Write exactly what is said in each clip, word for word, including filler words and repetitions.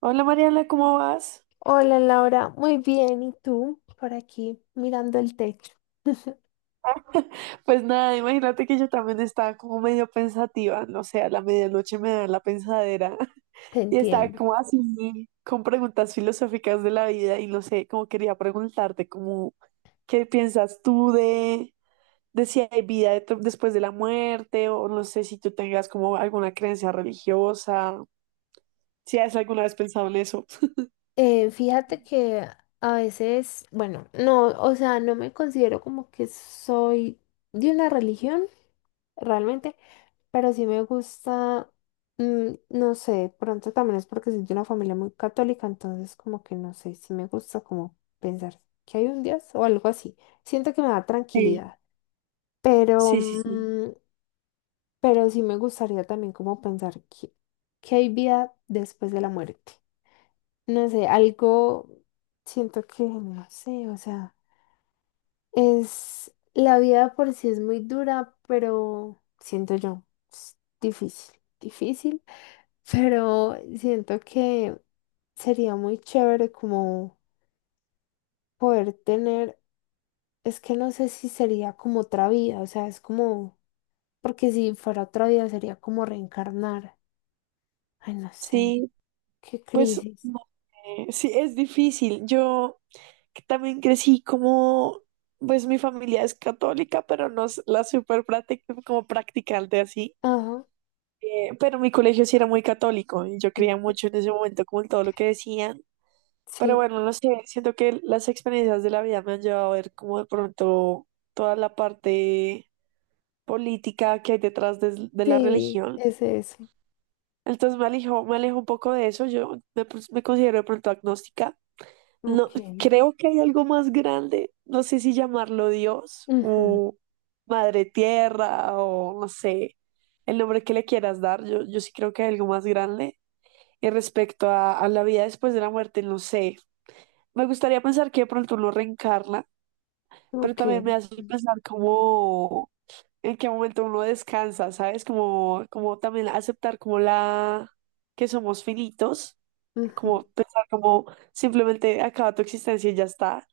Hola Mariana, ¿cómo vas? Hola Laura, muy bien. ¿Y tú? Por aquí mirando el techo. Pues nada, imagínate que yo también estaba como medio pensativa, no sé, a la medianoche me da la pensadera. Te Y estaba entiendo. como así con preguntas filosóficas de la vida y no sé, como quería preguntarte como qué piensas tú de, de si hay vida detr- después de la muerte o no sé si tú tengas como alguna creencia religiosa, si has alguna vez pensado en eso. Eh, fíjate que a veces, bueno, no, o sea, no me considero como que soy de una religión realmente, pero sí me gusta, mm, no sé, de pronto también es porque soy de una familia muy católica, entonces como que no sé, sí me gusta como pensar que hay un Dios o algo así. Siento que me da Sí, tranquilidad. Pero, sí, sí, sí. mm, Pero sí me gustaría también como pensar que, que hay vida después de la muerte. No sé, algo siento que, no sé, o sea, es la vida por sí es muy dura, pero siento yo, es difícil, difícil, pero siento que sería muy chévere como poder tener, es que no sé si sería como otra vida, o sea, es como, porque si fuera otra vida sería como reencarnar. Ay, no sé. Sí, ¿Qué pues crisis? no, eh, sí, es difícil. Yo que también crecí como, pues mi familia es católica, pero no es la super práctica, como practicante así. Ajá. Eh, pero mi colegio sí era muy católico y yo creía ok, mucho en ese momento como en todo lo que decían. Pero Sí, bueno, no sé, siento que las experiencias de la vida me han llevado a ver como de pronto toda la parte política que hay detrás de, de, la sí, religión. es eso. Entonces me alejo, me alejo un poco de eso. Yo me, pues, me considero de pronto agnóstica. No, Ok. creo que hay algo más grande, no sé si llamarlo Dios ujú, o Madre Tierra o no sé, el nombre que le quieras dar, yo, yo, sí creo que hay algo más grande. Y respecto a, a la vida después de la muerte, no sé, me gustaría pensar que de pronto uno reencarna, pero también Ok. me hace pensar como en qué momento uno descansa, ¿sabes? Como, como también aceptar como la que somos finitos, ujú, como pensar como simplemente acaba tu existencia y ya está.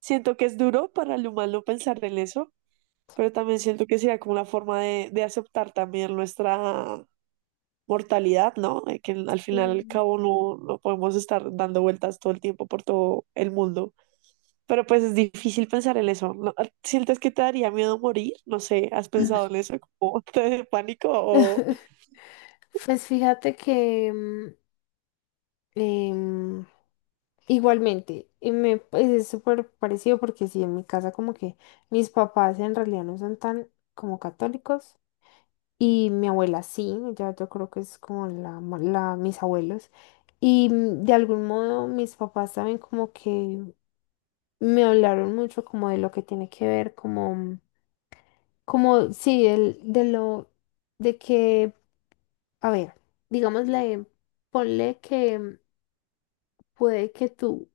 Siento que es duro para el humano pensar en eso, pero también siento que sería como una forma de, de aceptar también nuestra mortalidad, ¿no? Eh, Que al final y al sí. cabo no, no podemos estar dando vueltas todo el tiempo por todo el mundo. Pero pues es difícil pensar en eso, ¿no? ¿Sientes que te daría miedo morir? No sé, ¿has pensado en eso? ¿Como te de pánico o? Pues fíjate que mm, em, igualmente, y me pues, es súper parecido porque sí, en mi casa como que mis papás en realidad no son tan como católicos y mi abuela sí, ya yo creo que es como la, ma- la mis abuelos y mm, de algún modo mis papás saben como que me hablaron mucho como de lo que tiene que ver, como, como, sí, el, de lo, de que, a ver, digamos digámosle, ponle que puede que tú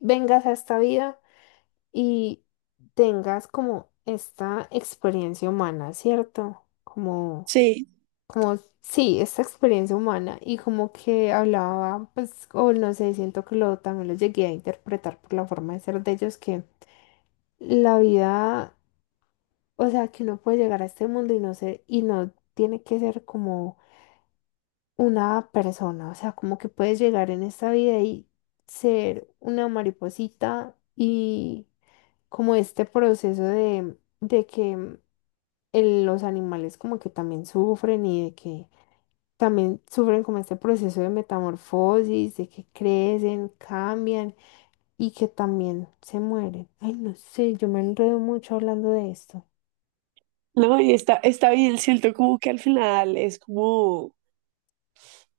vengas a esta vida y tengas como esta experiencia humana, ¿cierto? Como, Sí, como, Sí, esta experiencia humana y como que hablaba, pues, o no sé, siento que lo, también lo llegué a interpretar por la forma de ser de ellos que la vida... O sea, que uno puede llegar a este mundo y no ser, y no tiene que ser como una persona. O sea, como que puedes llegar en esta vida y ser una mariposita y como este proceso de, de que el- los animales como que también sufren y de que también sufren como este proceso de metamorfosis, de que crecen, cambian y que también se mueren. Ay, no sé, yo me enredo mucho hablando de esto. no, y está, está bien, siento como que al final es como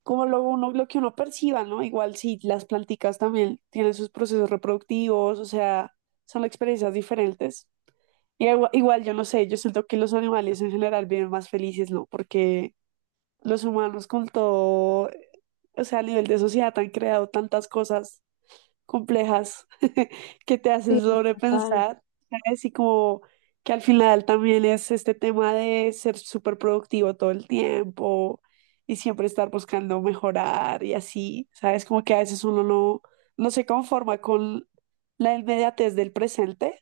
como lo, uno, lo que uno perciba, ¿no? Igual sí, las planticas también tienen sus procesos reproductivos, o sea, son experiencias diferentes. Y igua- igual, yo no sé, yo siento que los animales en general viven más felices, ¿no? Porque los humanos con todo, o sea, a nivel de sociedad han creado tantas cosas complejas que te Sí, hacen total. sobrepensar, ¿sabes? Y como que al final también es este tema de ser súper productivo todo el tiempo y siempre estar buscando mejorar y así, ¿sabes? Como que a veces uno no, no se conforma con la inmediatez del presente,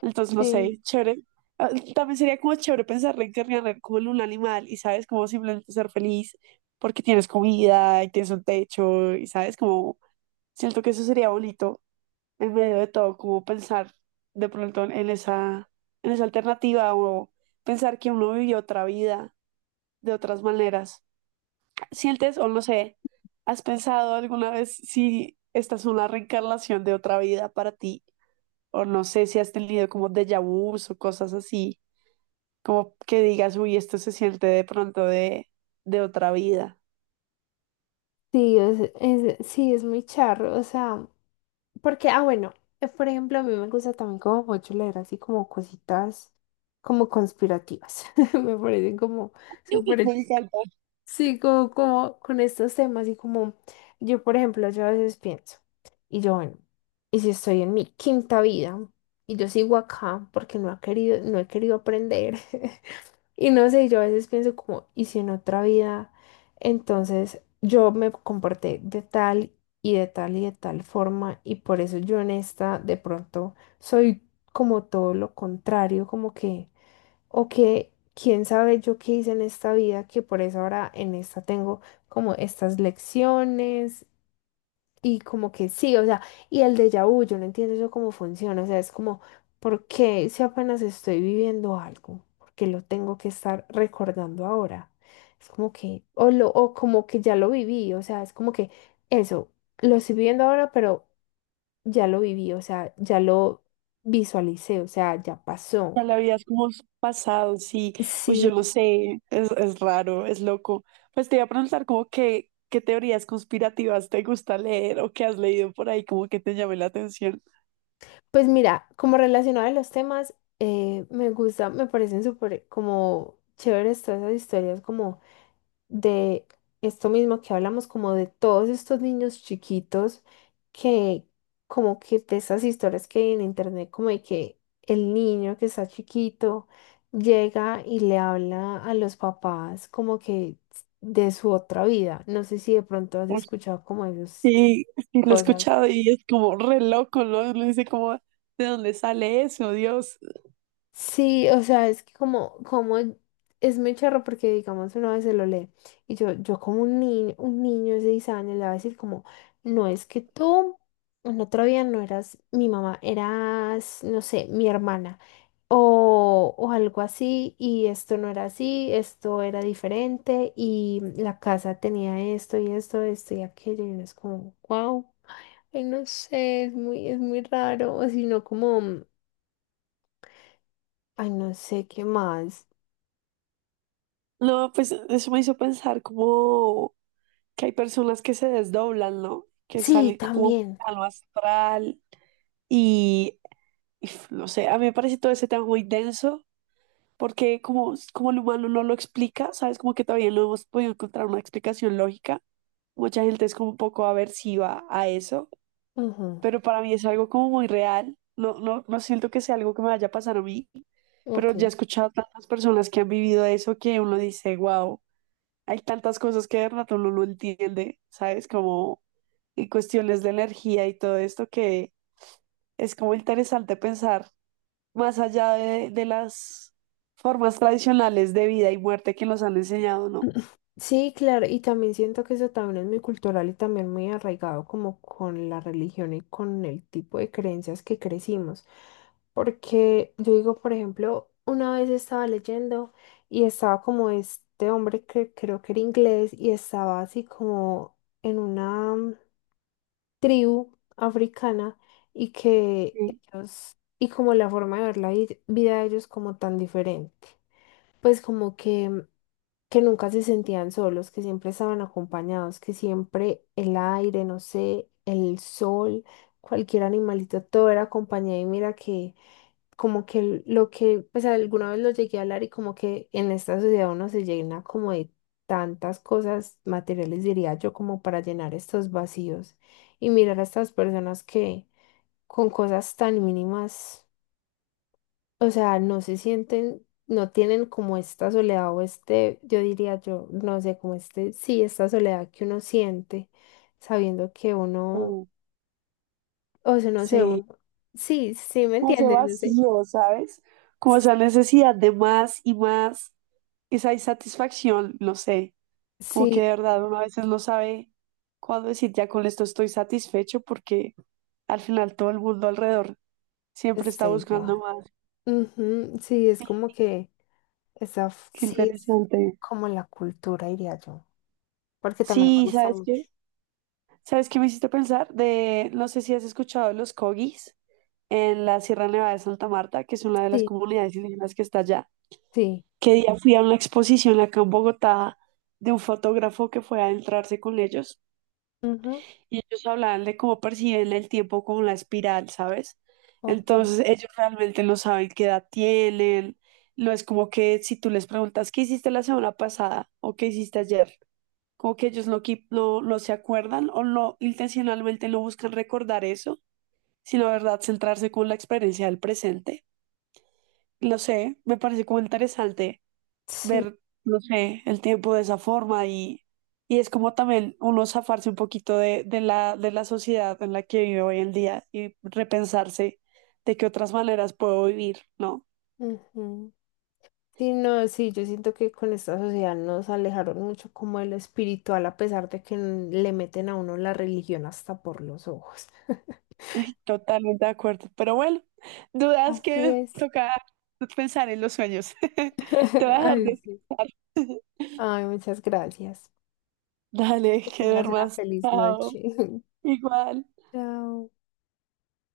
entonces no Sí, sé, chévere. Ah, también sería como chévere pensar reencarnar como en un animal y, ¿sabes? Como simplemente ser feliz porque tienes comida y tienes un techo y, ¿sabes? Como siento que eso sería bonito en medio de todo, como pensar de pronto en esa, en esa, alternativa o pensar que uno vivió otra vida de otras maneras. ¿Sientes o no sé, has pensado alguna vez si esta es una reencarnación de otra vida para ti? O no sé si has tenido como déjà vus o cosas así, como que digas, uy, esto se siente de pronto de, de, otra vida. sí, es, es- sí, es muy charro, o sea, porque, ah, bueno, eh, por ejemplo, a mí me gusta también como mucho leer así como cositas como conspirativas, me parecen como súper, Me ch- encanta. sí, como, como con estos temas y como yo, por ejemplo, yo a veces pienso, y yo, bueno, y si estoy en mi quinta vida y yo sigo acá porque no ha querido, no he querido aprender. Y no sé, yo a veces pienso como, ¿y si en otra vida? Entonces yo me comporté de tal y de tal y de tal forma y por eso yo en esta de pronto soy como todo lo contrario, como que, o que, quién sabe yo qué hice en esta vida, que por eso ahora en esta tengo como estas lecciones y como que sí, o sea, y el déjà vu, yo no entiendo eso cómo funciona, o sea, es como, ¿por qué si apenas estoy viviendo algo? ¿Por qué lo tengo que estar recordando ahora? Es como que, o, lo, o como que ya lo viví, o sea, es como que eso, lo estoy viviendo ahora, pero ya lo viví, o sea, ya lo visualicé, o sea, ya pasó. Ya la vida es como s- pasado, sí. Pues yo Sí, lo sé, es, es raro, es loco. Pues te iba a preguntar como que, qué teorías conspirativas te gusta leer o que has leído por ahí como que te llame la atención. pues mira, como relacionado a los temas, eh, me gusta, me parecen súper como chéveres todas esas historias como de esto mismo que hablamos, como de todos estos niños chiquitos que como que de esas historias que hay en internet, como de que el niño que está chiquito llega y le habla a los papás como que de su otra vida. No sé si de pronto has Uy, escuchado como esas sí, sí, lo he cosas. escuchado y es como re loco, ¿no? Uno dice como, ¿de dónde sale eso, Dios? Sí, o sea, es que como, como es muy charro porque digamos una vez se lo lee y yo, yo como un niño, un niño de seis años le va a decir como, no es que tú en otro día no eras mi mamá, eras, no sé, mi hermana o, o algo así y esto no era así, esto era diferente y la casa tenía esto y esto, esto y aquello y uno es como, wow, ay no sé, es muy, es muy raro, o si no como, ay no sé qué más. No, pues eso me hizo pensar como que hay personas que se desdoblan, ¿no? Que Sí, salen como un también. plano astral y, y no sé, a mí me parece todo ese tema muy denso porque como, como el humano no lo explica, ¿sabes? Como que todavía no hemos podido encontrar una explicación lógica. Mucha gente es como un poco aversiva a eso, Ujú. pero para mí es algo como muy real. No, no, no siento que sea algo que me vaya a pasar a mí, Ok. pero ya he escuchado tantas personas que han vivido eso que uno dice, wow, hay tantas cosas que de rato uno no entiende, ¿sabes? Como en cuestiones de energía y todo esto que es como interesante pensar más allá de, de las formas tradicionales de vida y muerte que nos han enseñado, ¿no? Sí, claro, y también siento que eso también es muy cultural y también muy arraigado como con la religión y con el tipo de creencias que crecimos. Porque yo digo, por ejemplo, una vez estaba leyendo y estaba como este hombre que creo que era inglés y estaba así como en una mm, tribu africana y que Sí, ellos, y como la forma de ver la vid- vida de ellos como tan diferente. Pues como que, que nunca se sentían solos, que siempre estaban acompañados, que siempre el aire, no sé, el sol, cualquier animalito, todo era compañía y mira que como que lo que, pues alguna vez lo llegué a hablar y como que en esta sociedad uno se llena como de tantas cosas materiales, diría yo, como para llenar estos vacíos y mirar a estas personas que con cosas tan mínimas, o sea, no se sienten, no tienen como esta soledad o este, yo diría yo, no sé, como este, sí, esta soledad que uno siente sabiendo que uno, como- o sea, no sé, sí, uno, sí, sí, ¿me como ese entiendes? No sé. vacío, ¿sabes? Como esa necesidad de más y más, esa insatisfacción, no sé, como que de Sí, verdad uno a veces no sabe cuándo decir ya con esto estoy satisfecho porque al final todo el mundo alrededor siempre está está buscando igual. más. Ujú, sí, es como que esa, f- Qué sí, es interesante. como la cultura, diría yo, porque también me Sí, gusta ¿sabes mucho. qué? ¿Sabes qué me hiciste pensar? De, no sé si has escuchado de los corgis en la Sierra Nevada de Santa Marta, que es una de las Sí. comunidades indígenas que está allá. Sí. Que día fui a una exposición acá en Bogotá de un fotógrafo que fue a adentrarse con ellos Ujú. y ellos hablaban de cómo perciben el tiempo como la espiral, ¿sabes? Ok. Entonces ellos realmente no saben qué edad tienen, no es como que si tú les preguntas qué hiciste la semana pasada o qué hiciste ayer, como que ellos no, qui- no, no se acuerdan o no intencionalmente no buscan recordar eso, sino, ¿verdad?, centrarse con la experiencia del presente. Lo sé, me parece como interesante Sí. ver, no sé, el tiempo de esa forma y, y es como también uno zafarse un poquito de, de la, de la sociedad en la que vive hoy en día y repensarse de qué otras maneras puedo vivir, ¿no? Ujú. Sí, no, sí, yo siento que con esta sociedad nos alejaron mucho como de lo espiritual, a pesar de que n- le meten a uno la religión hasta por los ojos. Ay, totalmente de acuerdo. Pero bueno, dudas Así que es. toca pensar en los sueños. Te voy a dejar Ay, sí. descansar. Ay, muchas gracias. Dale, Que que tengas una duermas. feliz Chao. noche. Igual. Chao.